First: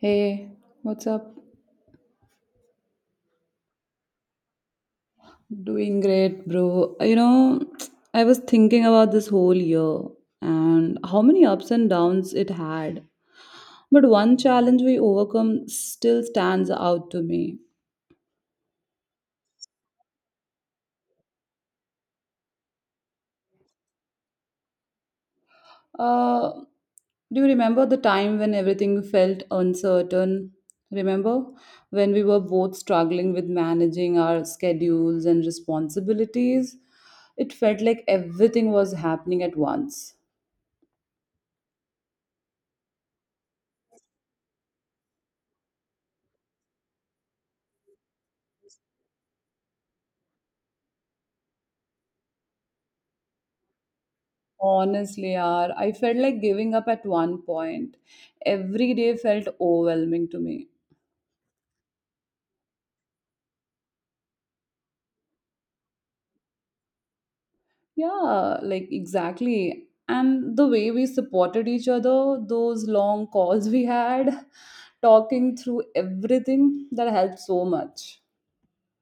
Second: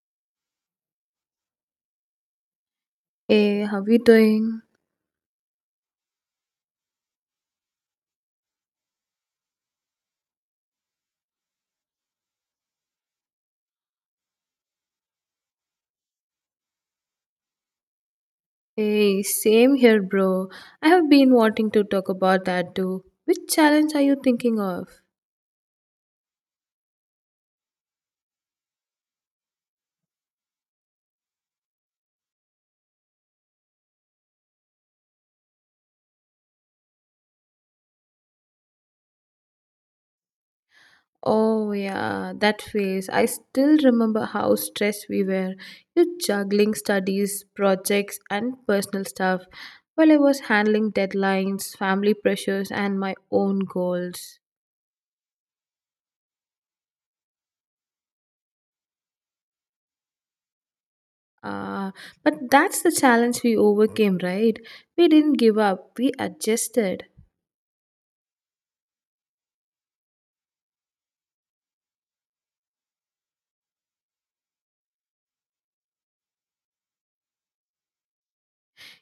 Hey, what's up? Hey, how you doing? Doing great, bro. I was thinking about this whole year and how many ups and downs it had. But one challenge we overcome still stands out to me. Hey, same here, bro. I have been wanting to talk about that too. Which challenge are you thinking of? Uh, do you remember the time when everything felt uncertain? Remember when we were both struggling with managing our schedules and responsibilities? It felt like everything was happening at once. Oh, yeah, that phase. I still remember how stressed we were. You juggling studies, projects, and personal stuff while I was handling deadlines, family pressures, and my own goals. Honestly, yaar, I felt like giving up at one point. Every day felt overwhelming to me. Ah, but that's the challenge we overcame, right? We didn't give up, we adjusted. Yeah, like, exactly. And the way we supported each other, those long calls we had, talking through everything, that helped so much.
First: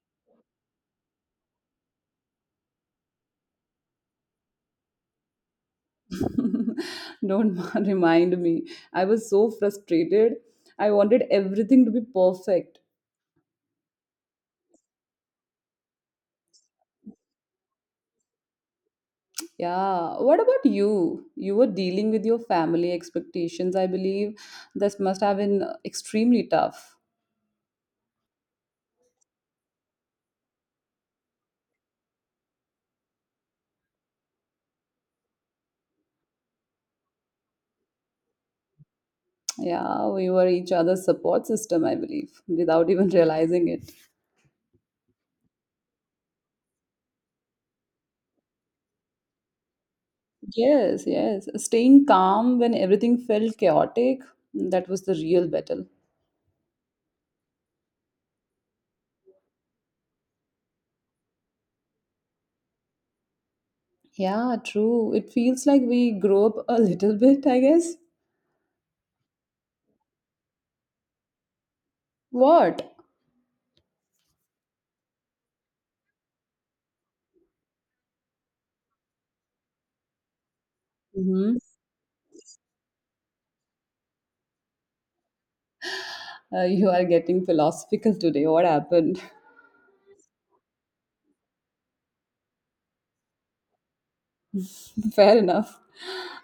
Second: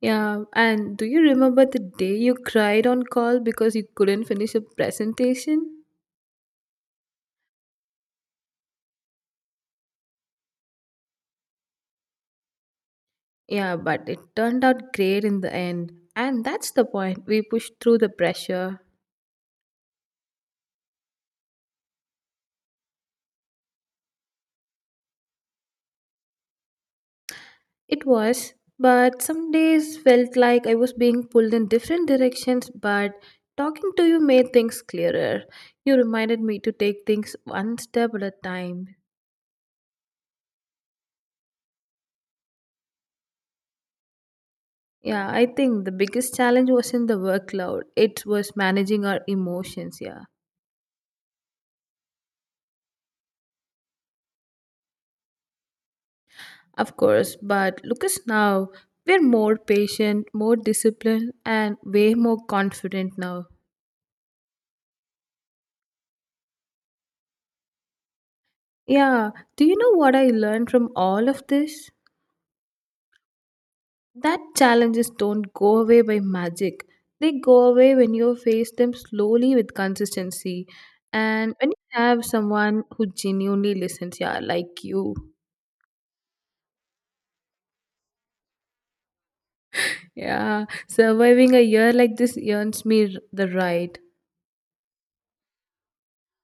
Yeah, and do you remember the day you cried on call because you couldn't finish a presentation? Don't remind me. I was so frustrated. I wanted everything to be perfect. Yeah, but it turned out great in the end. And that's the point. We pushed through the pressure. Yeah, what about you? You were dealing with your family expectations, I believe. This must have been extremely tough. It was, but some days felt like I was being pulled in different directions, but talking to you made things clearer. You reminded me to take things one step at a time. Yeah, we were each other's support system, I believe, without even realizing it. Yeah, I think the biggest challenge wasn't the workload, it was managing our emotions, yeah. Yes, yes. Staying calm when everything felt chaotic, that was the real battle. Of course, but look us now. We're more patient, more disciplined, and way more confident now. Yeah, true. It feels like we grow up a little bit, I guess. Yeah, do you know what I learned from all of this? What? That challenges don't go away by magic. They go away when you face them slowly with consistency and Hmm. when you have someone who genuinely listens, yeah, like you You are getting philosophical today. What happened? Yeah, surviving a year like this earns me the right. Fair enough.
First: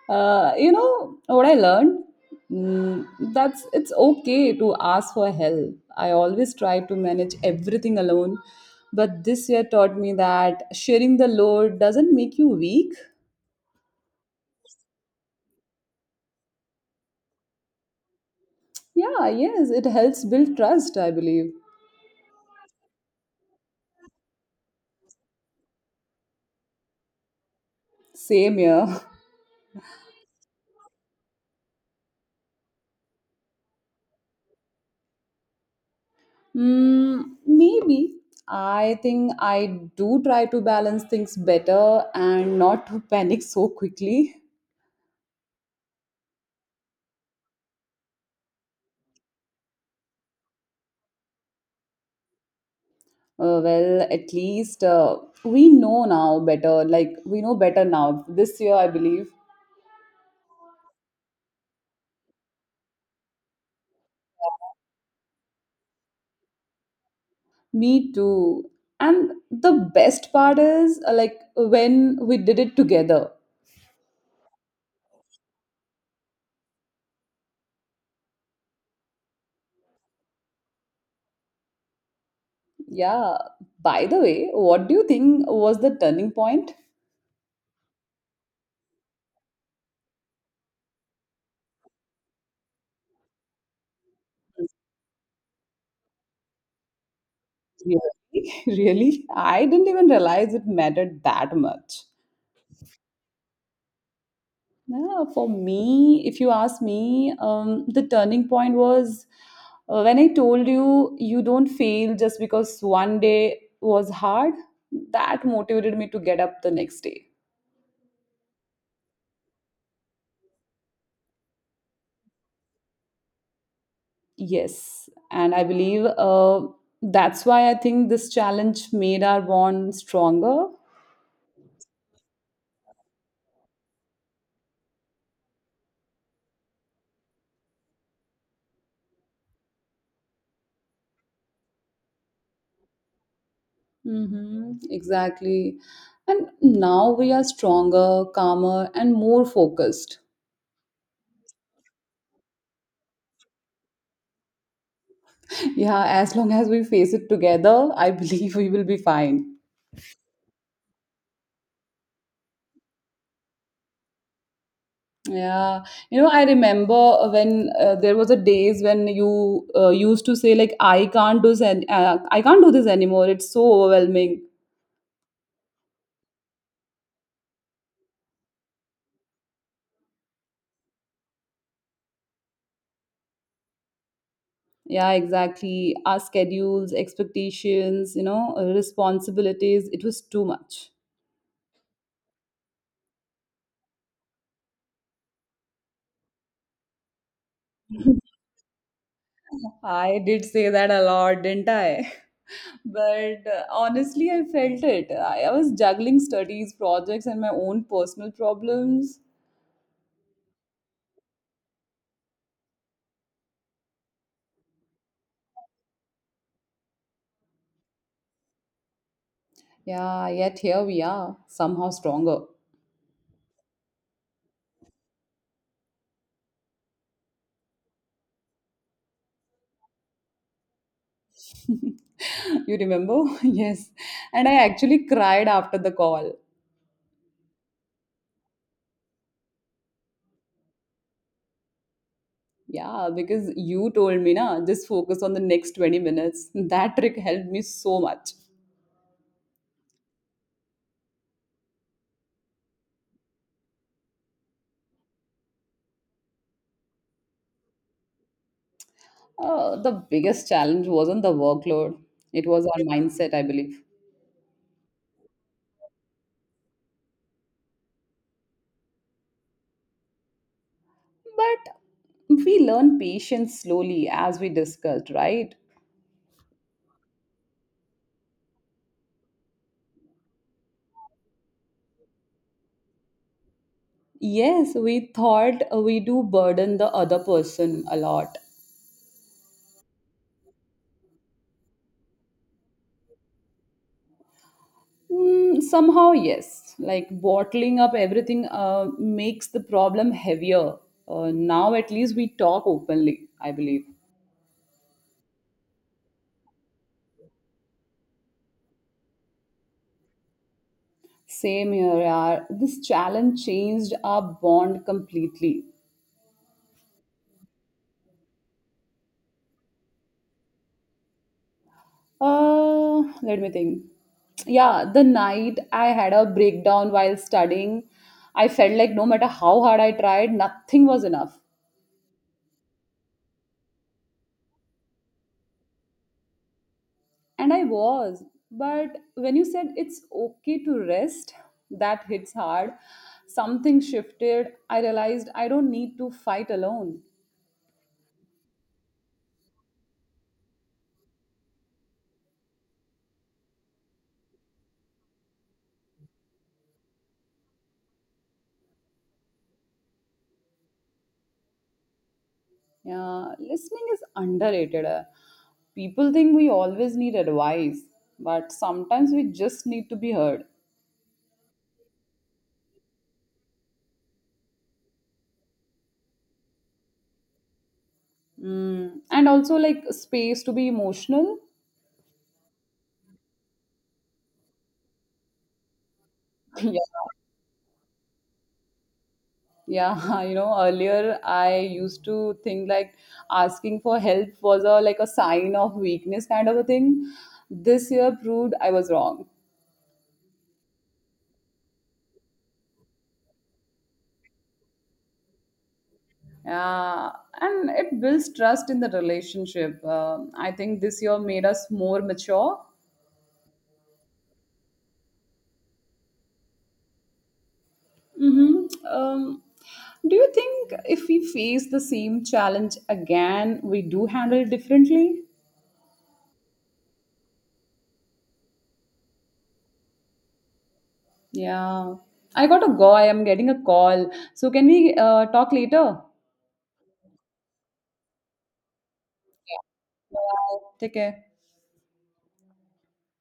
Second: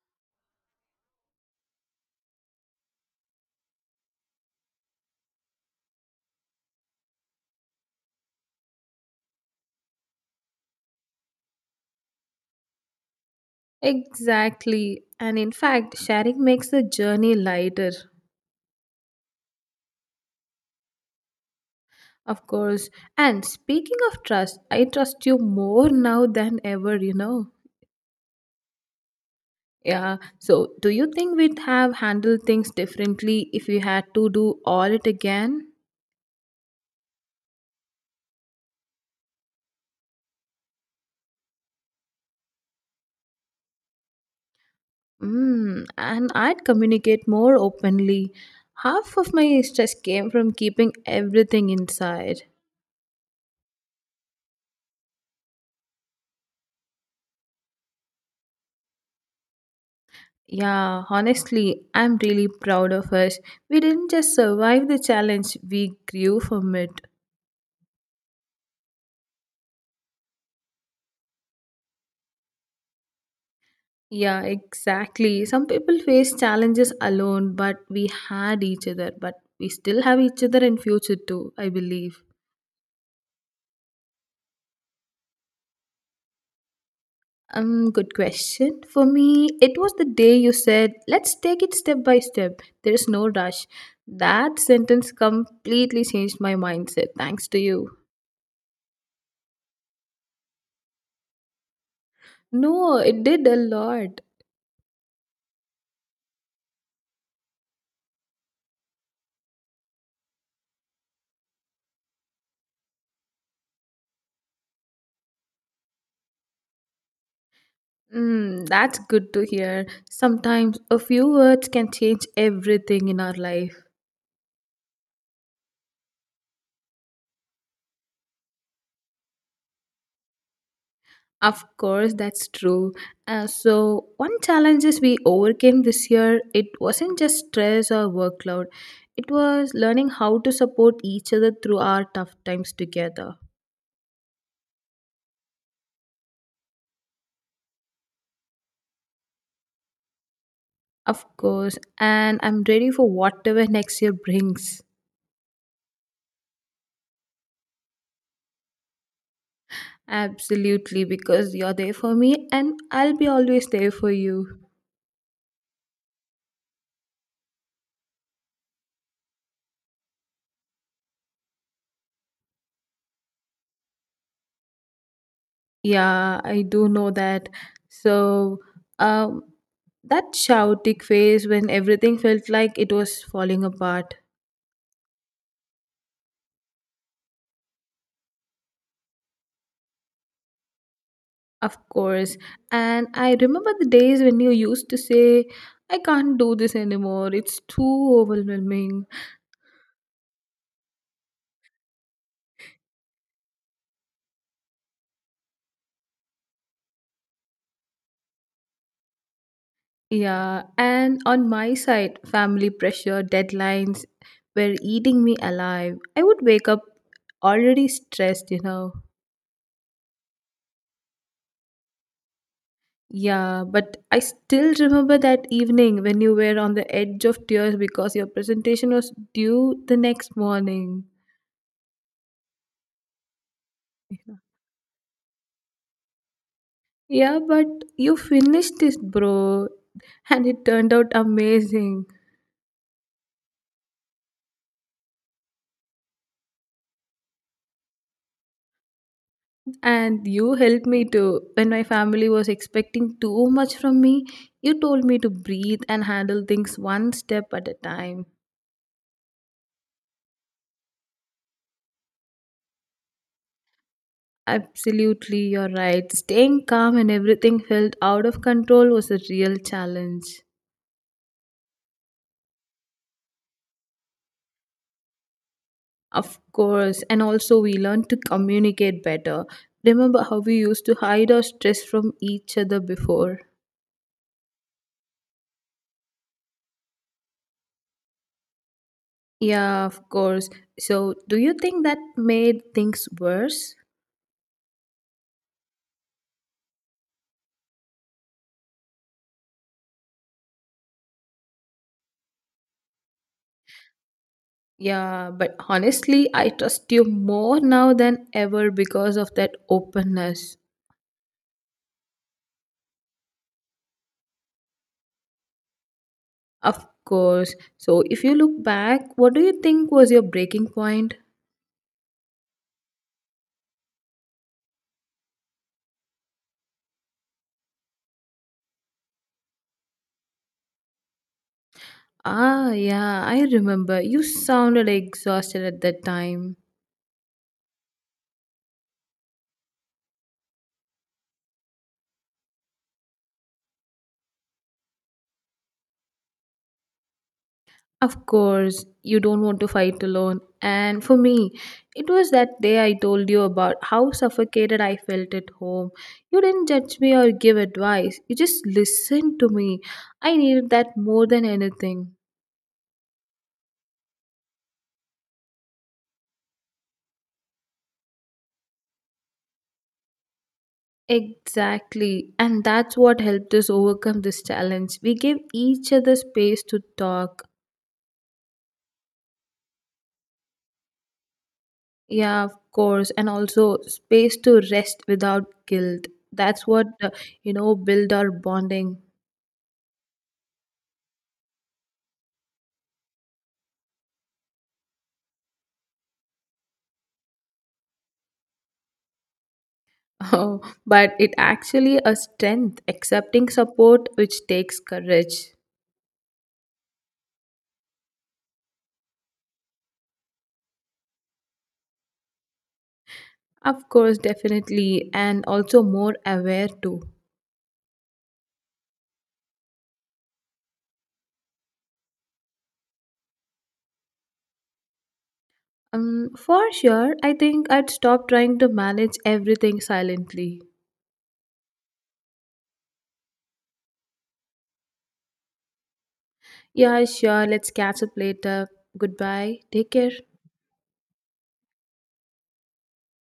You know what I learned? Mm, that's it's okay to ask for help. I always try to manage everything alone, but this year taught me that sharing the load doesn't make you weak. Exactly. And in fact, sharing makes the journey lighter, Yeah, yes, it helps build trust, I believe. of course. And speaking of trust, I trust you more now than ever, you know. Same here. Yeah. So, do you think we'd have handled things differently if we had to do all it again? Mm, maybe. I think I do try to balance things better and not to panic so quickly. Mm, and I'd communicate more openly. Half of my stress came from keeping everything inside. Well, at least we know now better. Like, we know better now. This year, I believe. Yeah, honestly, I'm really proud of us. We didn't just survive the challenge, we grew from it. Me too. And the best part is, like, when we did it together. Yeah, exactly. Some people face challenges alone, but we had each other, but we still have each other in future too, I believe. Yeah. By the way, what do you think was the turning point? Good question. For me, it was the day you said, let's take it step by step. There is no rush. That sentence completely changed my mindset, thanks to you. Really? Really? I didn't even realize it mattered that much. No, it did a lot. Yeah, for me, if you ask me, the turning point was when I told you you don't fail just because one day was hard. That motivated me to get up the next day. Mm, that's good to hear. Sometimes a few words can change everything in our life. Yes, and I believe that's why I think this challenge made our bond stronger. Of course, that's true. So, one challenges we overcame this year, it wasn't just stress or workload. It was learning how to support each other through our tough times together. Mm-hmm, exactly. And now we are stronger, calmer, and more focused. Of course, and I'm ready for whatever next year brings. Yeah, as long as we face it together, I believe we will be fine. Absolutely, because you're there for me and I'll be always there for you. Yeah, you know, I remember when there was a days when you used to say, like, "I can't do this, I can't do this anymore. It's so overwhelming." Yeah, I do know that. So, um, that chaotic phase when everything felt like it was falling apart, Yeah, exactly. Our schedules, expectations, you know, responsibilities. It was too much. of course. And I remember the days when you used to say, I can't do this anymore, it's too overwhelming. I did say that a lot, didn't I? But honestly, I felt it. I was juggling studies, projects, and my own personal problems. Yeah, and on my side, family pressure, deadlines were eating me alive. I would wake up already stressed, you know. Yeah, yet here we are, somehow stronger. Yeah, but I still remember that evening when you were on the edge of tears because your presentation was due the next morning. You remember? Yes. Yeah, And I actually cried after the call. Yeah, but you finished it, bro, and it turned out amazing. Yeah, because you told me, na, just focus on the next 20 minutes. That trick helped me so much. And you helped me too. When my family was expecting too much from me, you told me to breathe and handle things one step at a time. The biggest challenge wasn't the workload, it was our mindset, I believe. Absolutely, you're right. Staying calm and everything felt out of control was a real challenge. But we learn patience slowly, as we discussed, right? Of course, and also we learn to communicate better. Remember how we used to hide our stress from each other before? Yes, we thought we do burden the other person a lot. Yeah, of course. So, do you think that made things worse? Mm, somehow, yes. Like, bottling up everything makes the problem heavier. Now, at least we talk openly, I believe. Yeah, but honestly, I trust you more now than ever because of that openness. Same here, yaar. This challenge changed our bond completely. Of course. So, if you look back, what do you think was your breaking point? Let me think. Yeah, the night I had a breakdown while studying, I felt like no matter how hard I tried, nothing was enough. Ah, yeah, I remember. You sounded exhausted at that time. And I was. But when you said it's okay to rest, that hits hard. Something shifted. I realized I don't need to fight alone. Of course, you don't want to fight alone. And for me, it was that day I told you about how suffocated I felt at home. You didn't judge me or give advice, you just listened to me. I needed that more than anything. Yeah, listening is underrated. People think we always need advice, but sometimes we just need to be heard. Exactly. And that's what helped us overcome this challenge. We gave each other space to talk. Mm. And also, like, space to be emotional. Yeah, of course. And also space to rest without guilt. That's what, you know, build our bonding. Yeah. You know, earlier I used to think, like, asking for help was a, like, a sign of weakness, kind of a thing. This year proved I was wrong. Oh, but it actually a strength accepting support which takes courage. Yeah, and it builds trust in the relationship. I think this year made us more mature. Of course, definitely, and also more aware too. Hmm. um, do you think if we face the same challenge again, we do handle it differently? For sure, I think I'd stop trying to manage everything silently. Yeah, I got to go, I am getting a call. So can we talk later? Yeah, sure, let's catch up later. Goodbye. Take care. Wow, dicke.